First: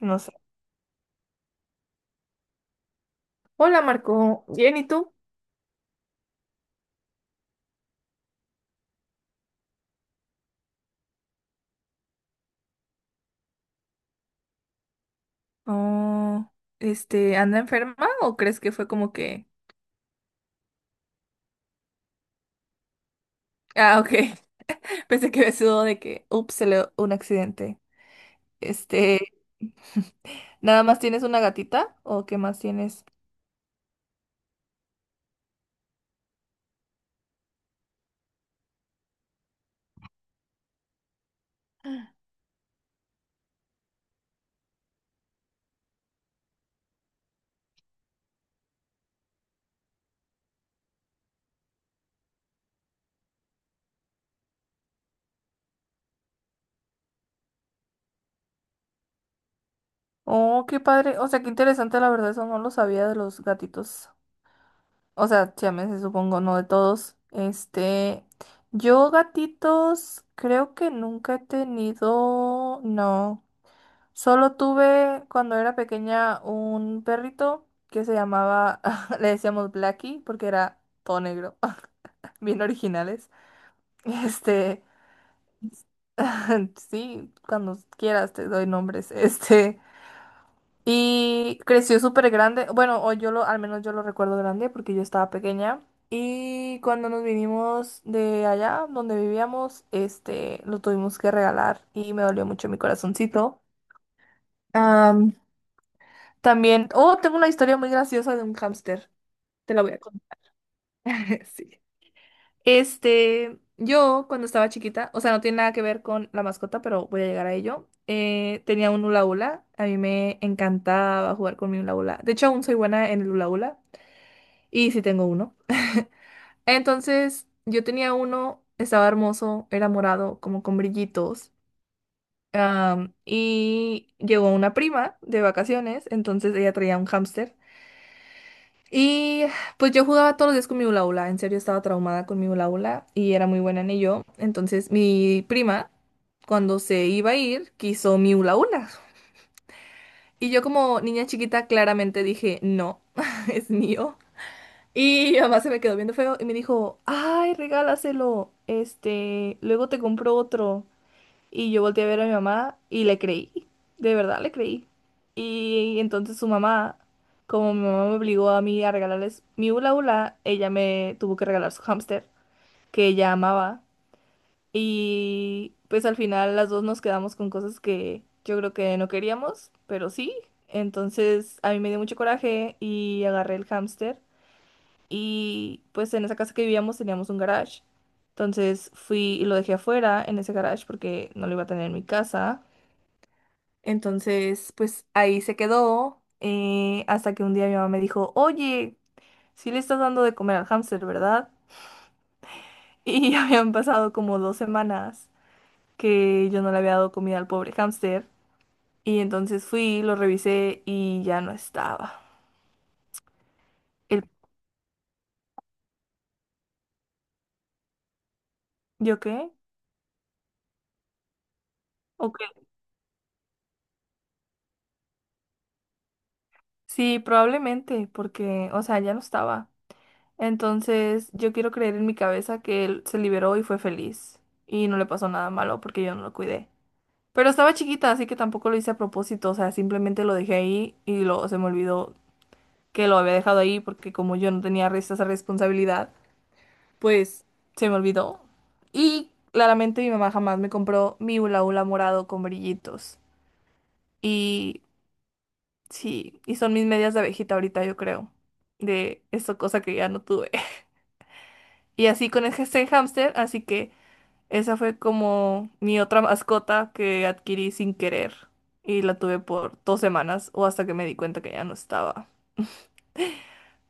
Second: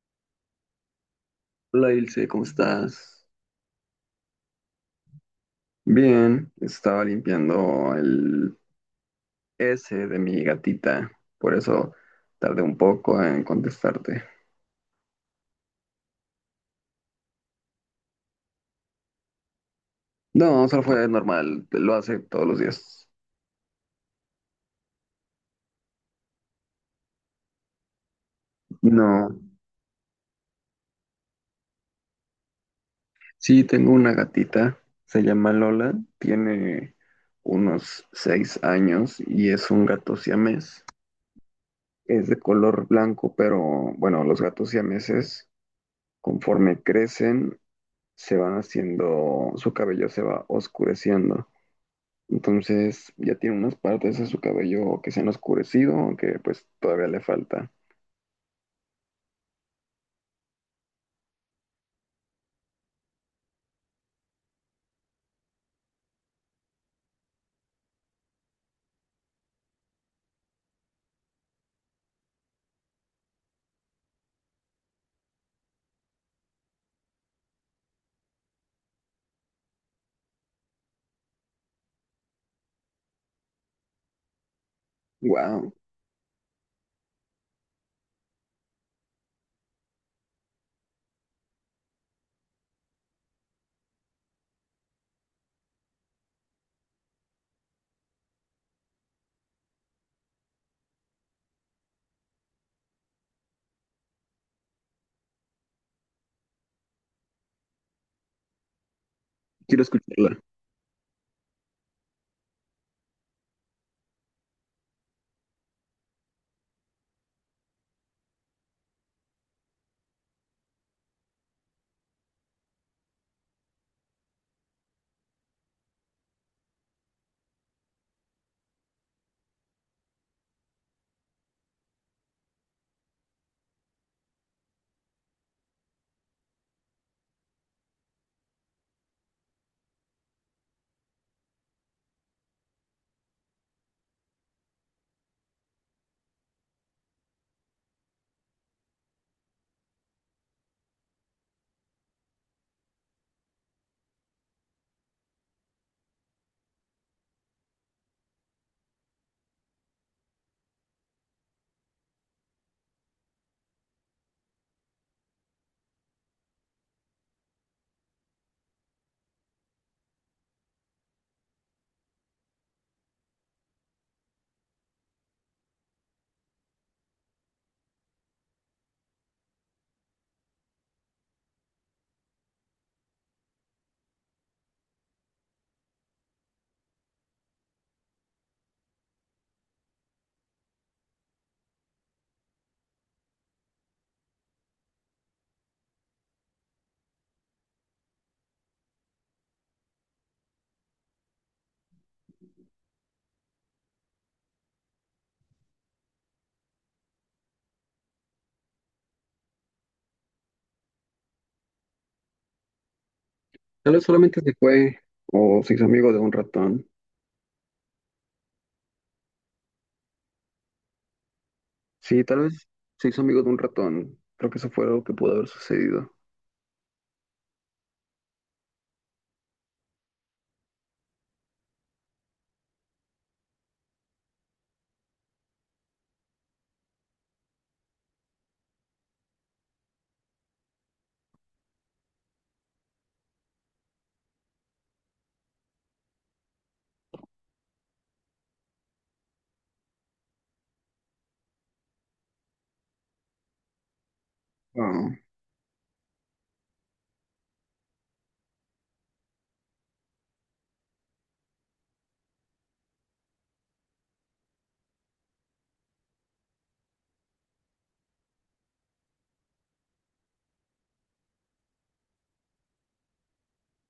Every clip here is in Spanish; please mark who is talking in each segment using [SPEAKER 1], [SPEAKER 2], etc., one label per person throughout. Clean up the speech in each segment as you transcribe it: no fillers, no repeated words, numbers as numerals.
[SPEAKER 1] No sé.
[SPEAKER 2] Hola Ilse, ¿cómo estás?
[SPEAKER 1] Hola Marco, bien, ¿y tú?
[SPEAKER 2] Bien, estaba limpiando el S de mi gatita, por eso tardé un poco en contestarte.
[SPEAKER 1] Oh, ¿anda enferma o crees que fue como que...
[SPEAKER 2] No, solo fue normal, lo hace todos los días.
[SPEAKER 1] Ah, ok. Pensé que me sudó de que, ups, se le un accidente. Este,
[SPEAKER 2] No,
[SPEAKER 1] ¿nada más tienes una gatita o qué más tienes?
[SPEAKER 2] sí, tengo una gatita, se llama Lola, tiene unos 6 años y es un gato siamés. Es de color blanco, pero bueno, los gatos siameses, conforme crecen, se van haciendo, su cabello se va oscureciendo. Entonces ya tiene unas partes de su cabello que se han oscurecido, que pues todavía le falta.
[SPEAKER 1] Oh, qué padre. O sea, qué interesante, la verdad, eso no lo sabía de los gatitos. O sea, siameses, supongo, no de todos. Este, yo gatitos creo que nunca he tenido, no. Solo tuve cuando era pequeña un perrito que se llamaba, le decíamos Blackie porque era todo negro, bien originales. Este,
[SPEAKER 2] Wow,
[SPEAKER 1] sí, cuando quieras te doy nombres. Este, y creció súper grande, bueno, o yo lo, al menos yo lo recuerdo grande porque yo estaba pequeña. Y cuando nos vinimos de allá donde vivíamos, este, lo tuvimos que regalar y me dolió mucho mi corazoncito. También, oh, tengo una historia muy graciosa de un hámster. Te la
[SPEAKER 2] quiero
[SPEAKER 1] voy a
[SPEAKER 2] escucharla.
[SPEAKER 1] contar. Sí. Este, yo cuando estaba chiquita, o sea, no tiene nada que ver con la mascota, pero voy a llegar a ello. Tenía un hula hula. A mí me encantaba jugar con mi hula hula. De hecho, aún soy buena en el hula hula. Y sí tengo uno. Entonces, yo tenía uno, estaba hermoso, era morado, como con brillitos. Y llegó una prima de vacaciones, entonces ella traía un hámster. Y pues yo jugaba todos los días con mi hula hula, en serio estaba traumada con mi hula hula y era muy buena en ello. Entonces mi prima, cuando se iba a ir, quiso mi hula hula. Y yo como niña chiquita claramente dije, no, es mío. Y mi mamá se me quedó viendo feo y me dijo, ay, regálaselo, este, luego te compro otro. Y yo volteé a ver a mi mamá y le creí, de verdad le creí. Y entonces su mamá, como mi mamá me obligó a mí a regalarles mi hula hula, ella me tuvo que regalar su hámster, que ella amaba. Y pues al final las dos nos quedamos con cosas que yo creo que no queríamos, pero sí. Entonces a mí me dio mucho coraje y agarré el hámster. Y pues en esa casa que vivíamos teníamos un garage. Entonces fui y lo dejé afuera en ese garage porque no lo iba a tener en mi casa. Entonces, pues ahí se quedó hasta que un día mi mamá me dijo, oye, sí le estás dando de comer al hámster, ¿verdad? Y habían pasado como 2 semanas que yo no le había dado comida al pobre hámster. Y entonces fui, lo revisé y ya no estaba.
[SPEAKER 2] Tal vez
[SPEAKER 1] El,
[SPEAKER 2] solamente se fue o se hizo amigo de un ratón.
[SPEAKER 1] ¿yo qué?
[SPEAKER 2] Sí,
[SPEAKER 1] ¿O
[SPEAKER 2] tal
[SPEAKER 1] qué?
[SPEAKER 2] vez se hizo amigo de un ratón. Creo que eso fue algo que pudo haber sucedido.
[SPEAKER 1] Sí, probablemente, porque, o sea, ya no estaba. Entonces, yo quiero creer en mi cabeza que él se liberó y fue feliz. Y no le pasó nada malo porque yo no lo cuidé. Pero estaba chiquita, así que tampoco lo hice a propósito, o sea, simplemente lo dejé ahí y lo, se me olvidó que lo había dejado ahí porque como yo no tenía esa responsabilidad, pues se me olvidó. Y claramente mi mamá jamás me compró mi hula hula morado con brillitos. Y
[SPEAKER 2] Ah,
[SPEAKER 1] sí, y son mis medias de abejita ahorita, yo creo, de esa cosa que ya no tuve. Y así con ese hámster, así que... Esa fue como mi otra mascota que adquirí sin querer y la tuve por 2 semanas o hasta que me di cuenta que ya no estaba.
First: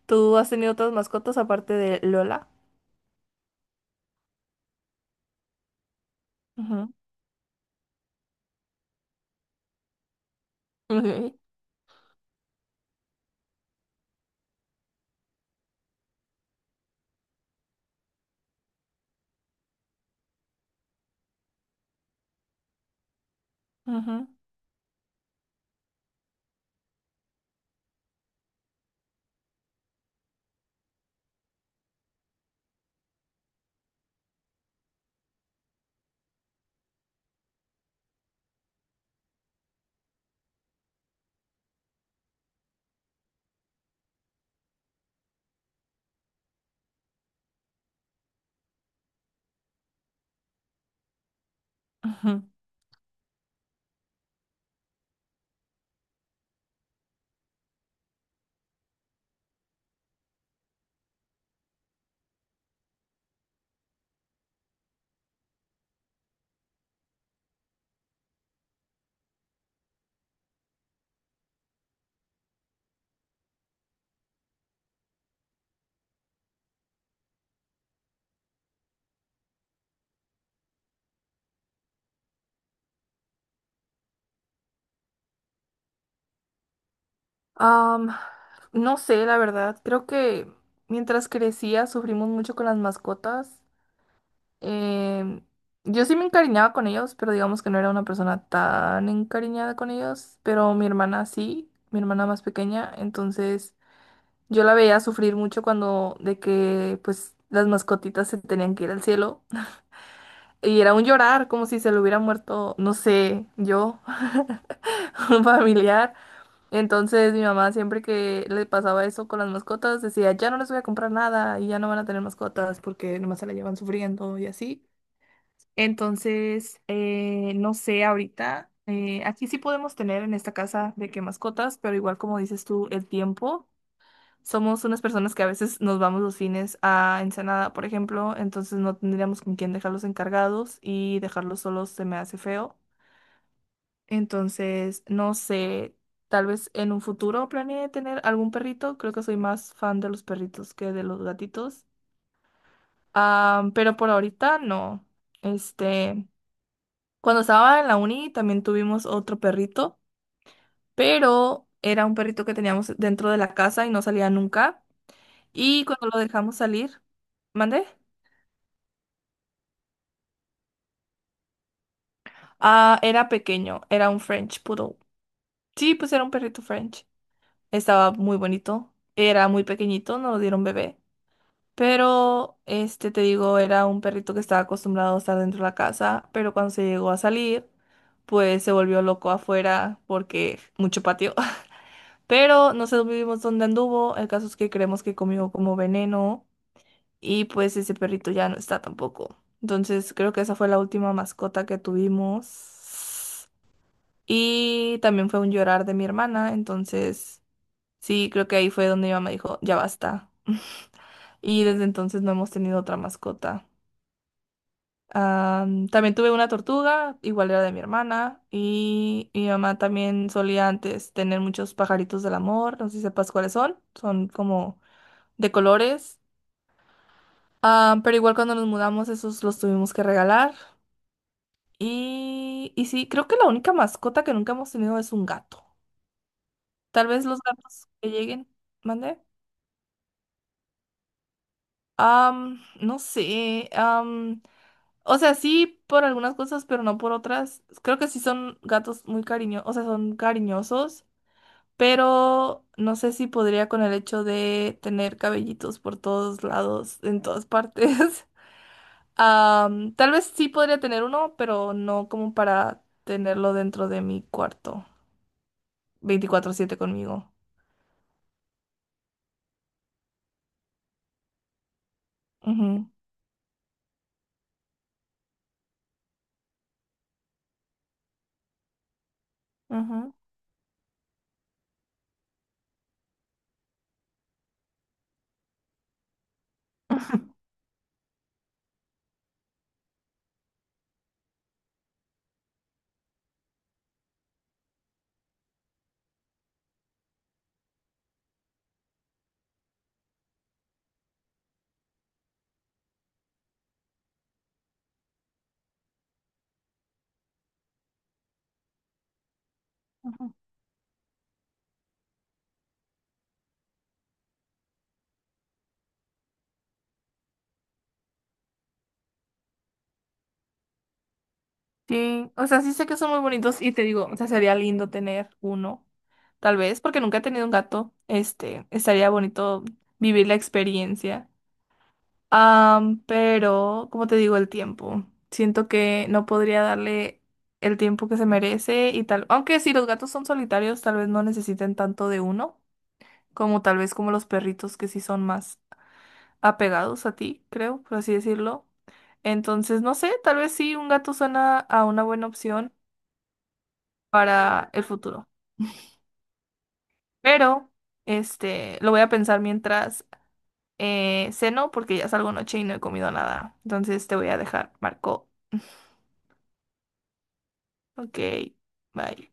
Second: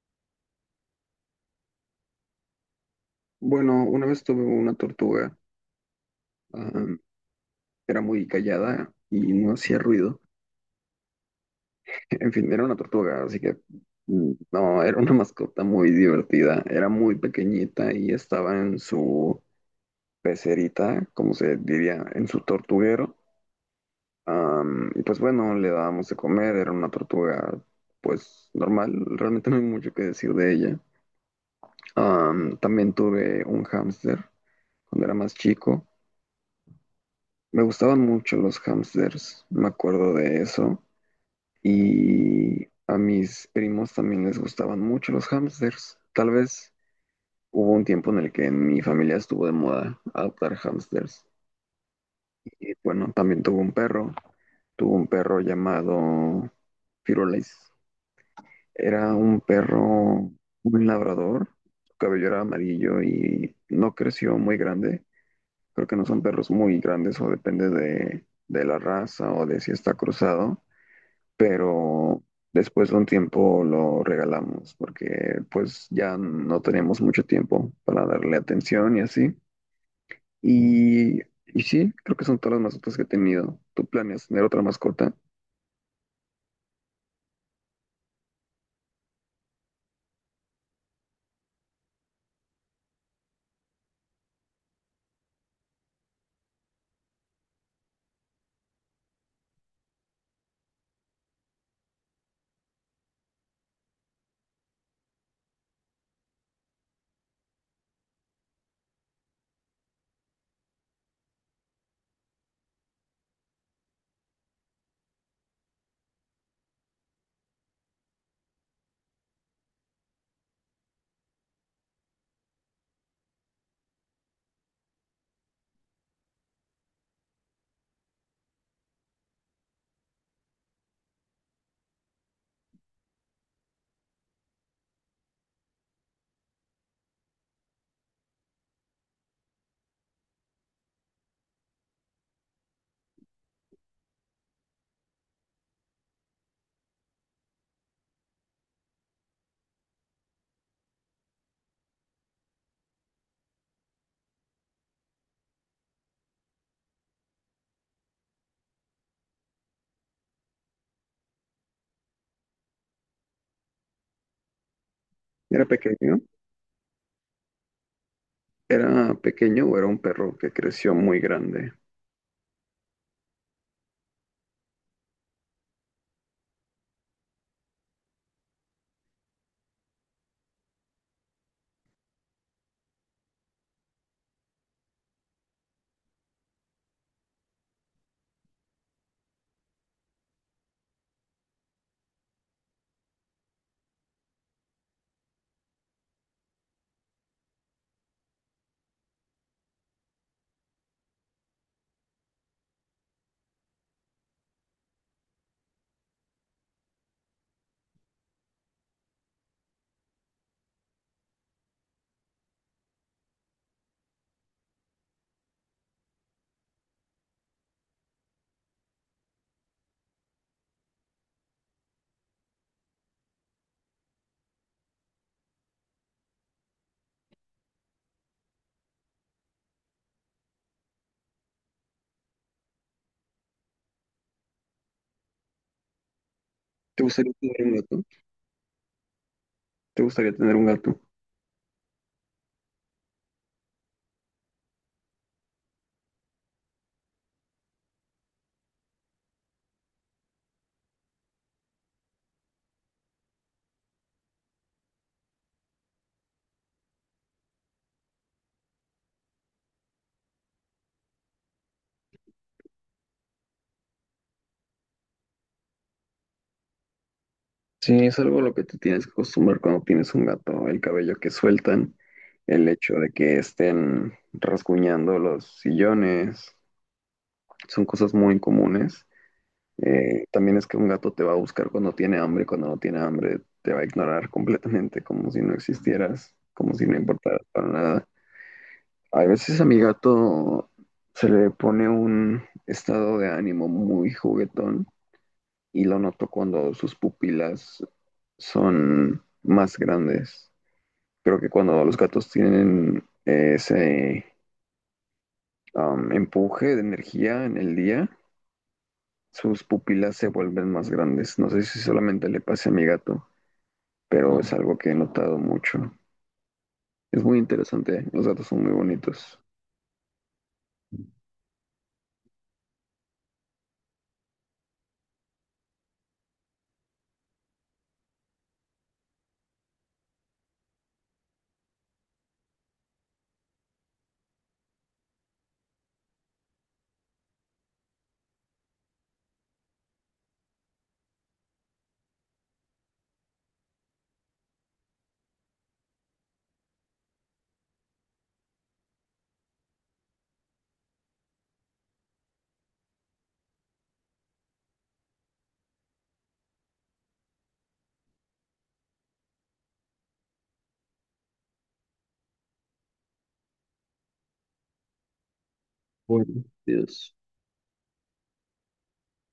[SPEAKER 1] ¿Tú has tenido otras mascotas aparte de Lola?
[SPEAKER 2] bueno, una vez tuve una tortuga. ah,
[SPEAKER 1] Ujú,
[SPEAKER 2] Era muy callada y no hacía ruido.
[SPEAKER 1] ok,
[SPEAKER 2] En fin, era una tortuga, así que no, era una mascota muy divertida. Era muy pequeñita y estaba en su pecerita, como se diría, en su tortuguero.
[SPEAKER 1] ujú,
[SPEAKER 2] Y pues bueno, le dábamos de comer, era una tortuga pues normal, realmente no hay mucho que decir de ella. También tuve un hámster cuando era más chico. Me gustaban mucho los hámsters, me acuerdo de eso. Y a mis primos también les gustaban mucho los hámsters. Tal vez hubo un tiempo en el que en mi familia estuvo de moda adoptar hámsters.
[SPEAKER 1] ujú.
[SPEAKER 2] Y bueno, también tuvo un perro. Tuvo un perro llamado Firulais. Era un perro, un labrador. Su cabello era amarillo y no creció muy grande. Creo que no son perros muy grandes o depende de la raza o de si está cruzado. Pero después de un tiempo lo regalamos porque pues ya no teníamos mucho tiempo para darle atención y así. Y, y sí, creo que son todas las mascotas que he tenido. ¿Tú planeas tener otra mascota?
[SPEAKER 1] Am, no sé, la verdad. Creo que mientras crecía sufrimos mucho con las mascotas. Em, yo sí me encariñaba con ellos, pero digamos que no era una persona tan encariñada con ellos. Pero mi hermana sí, mi hermana más pequeña, entonces... Yo la veía sufrir mucho cuando de que pues las mascotitas se tenían que ir al cielo y era un llorar como si se le hubiera muerto, no sé, yo, un familiar. Entonces mi mamá siempre que le pasaba eso con las mascotas decía, ya no les voy a comprar nada y ya no van a tener mascotas porque nomás se la llevan sufriendo y así. Entonces, no sé, ahorita aquí sí podemos tener en esta casa de que mascotas, pero igual como dices tú, el tiempo. Somos unas personas que a veces nos vamos los fines a Ensenada, por ejemplo, entonces no tendríamos con quién dejarlos encargados y dejarlos solos se me hace feo. Entonces, no sé, tal vez en un futuro planeé tener algún perrito. Creo que soy más fan de los perritos que de los gatitos. Ah, pero por ahorita no. Este, cuando estaba en la uni también tuvimos otro perrito, pero era un perrito que teníamos dentro de la casa y no salía nunca.
[SPEAKER 2] ¿Era
[SPEAKER 1] Y cuando
[SPEAKER 2] pequeño?
[SPEAKER 1] lo dejamos salir, ¿mandé?
[SPEAKER 2] ¿Era pequeño o era un perro que creció muy grande?
[SPEAKER 1] Ah, era pequeño, era un French Poodle. Sí, pues era un perrito French. Estaba muy bonito. Era muy pequeñito, no lo dieron bebé. Pero, este, te digo, era un perrito que estaba acostumbrado a estar dentro de la casa, pero cuando se llegó a salir, pues se volvió loco afuera porque mucho patio. Pero no sabemos dónde anduvo. El caso es que creemos que comió como veneno y pues ese perrito ya no está tampoco. Entonces, creo que esa fue la última mascota que tuvimos. Y también fue un llorar de mi hermana, entonces sí, creo que ahí fue donde mi mamá dijo, ya basta. Y desde entonces no hemos tenido otra mascota. Am, también tuve una tortuga, igual era de mi hermana, y mi mamá también solía antes tener muchos pajaritos del amor, no sé si sepas cuáles son, son como de colores. Pero igual cuando nos mudamos esos los tuvimos que regalar. Y sí, creo que la única mascota que nunca hemos tenido es un gato.
[SPEAKER 2] ¿Te
[SPEAKER 1] Tal vez
[SPEAKER 2] gustaría
[SPEAKER 1] los
[SPEAKER 2] tener un
[SPEAKER 1] gatos
[SPEAKER 2] gato?
[SPEAKER 1] que lleguen, ¿mande?
[SPEAKER 2] ¿Te gustaría tener un gato?
[SPEAKER 1] No sé. O sea, sí por algunas cosas, pero no por otras. Creo que sí son gatos muy cariñosos, o sea, son cariñosos, pero no sé si podría con el hecho de tener cabellitos por todos lados, en todas partes. Am, tal vez sí podría tener uno, pero no como para tenerlo dentro de mi cuarto, 24/7 conmigo.
[SPEAKER 2] Sí, es algo a lo que te tienes que acostumbrar cuando tienes un gato, el cabello que sueltan, el
[SPEAKER 1] Ujú,
[SPEAKER 2] hecho de que estén rasguñando los sillones, son cosas muy comunes.
[SPEAKER 1] ujú,
[SPEAKER 2] También es que un gato te va a buscar cuando tiene hambre, cuando no tiene hambre te va a ignorar completamente, como si no existieras, como si no importaras para nada. A veces a mi gato se le pone un estado de ánimo muy juguetón y lo noto cuando sus pupilas son más grandes. Creo que cuando los gatos tienen ese empuje de energía en el día, sus pupilas se
[SPEAKER 1] ujú.
[SPEAKER 2] vuelven más grandes. No sé si solamente le pase a mi gato, pero es algo que he notado mucho. Es muy interesante, los datos son muy bonitos.
[SPEAKER 1] Sí, o sea, sí sé que son muy bonitos y te digo, o sea, sería lindo tener uno, tal vez, porque nunca he tenido un gato, este, estaría bonito vivir la experiencia. Pero, como te digo, el tiempo, siento que no podría darle el tiempo que se merece y tal, aunque si los gatos son solitarios, tal vez no necesiten tanto de uno, como tal vez como los perritos que sí son más apegados a ti, creo, por así decirlo. Entonces, no sé, tal vez sí, un gato suena a una buena opción para el futuro. Pero, este, lo voy a pensar mientras ceno, porque ya salgo noche y no he comido nada. Entonces te voy a dejar, Marco.
[SPEAKER 2] Bueno, Dios.
[SPEAKER 1] Ok, bye.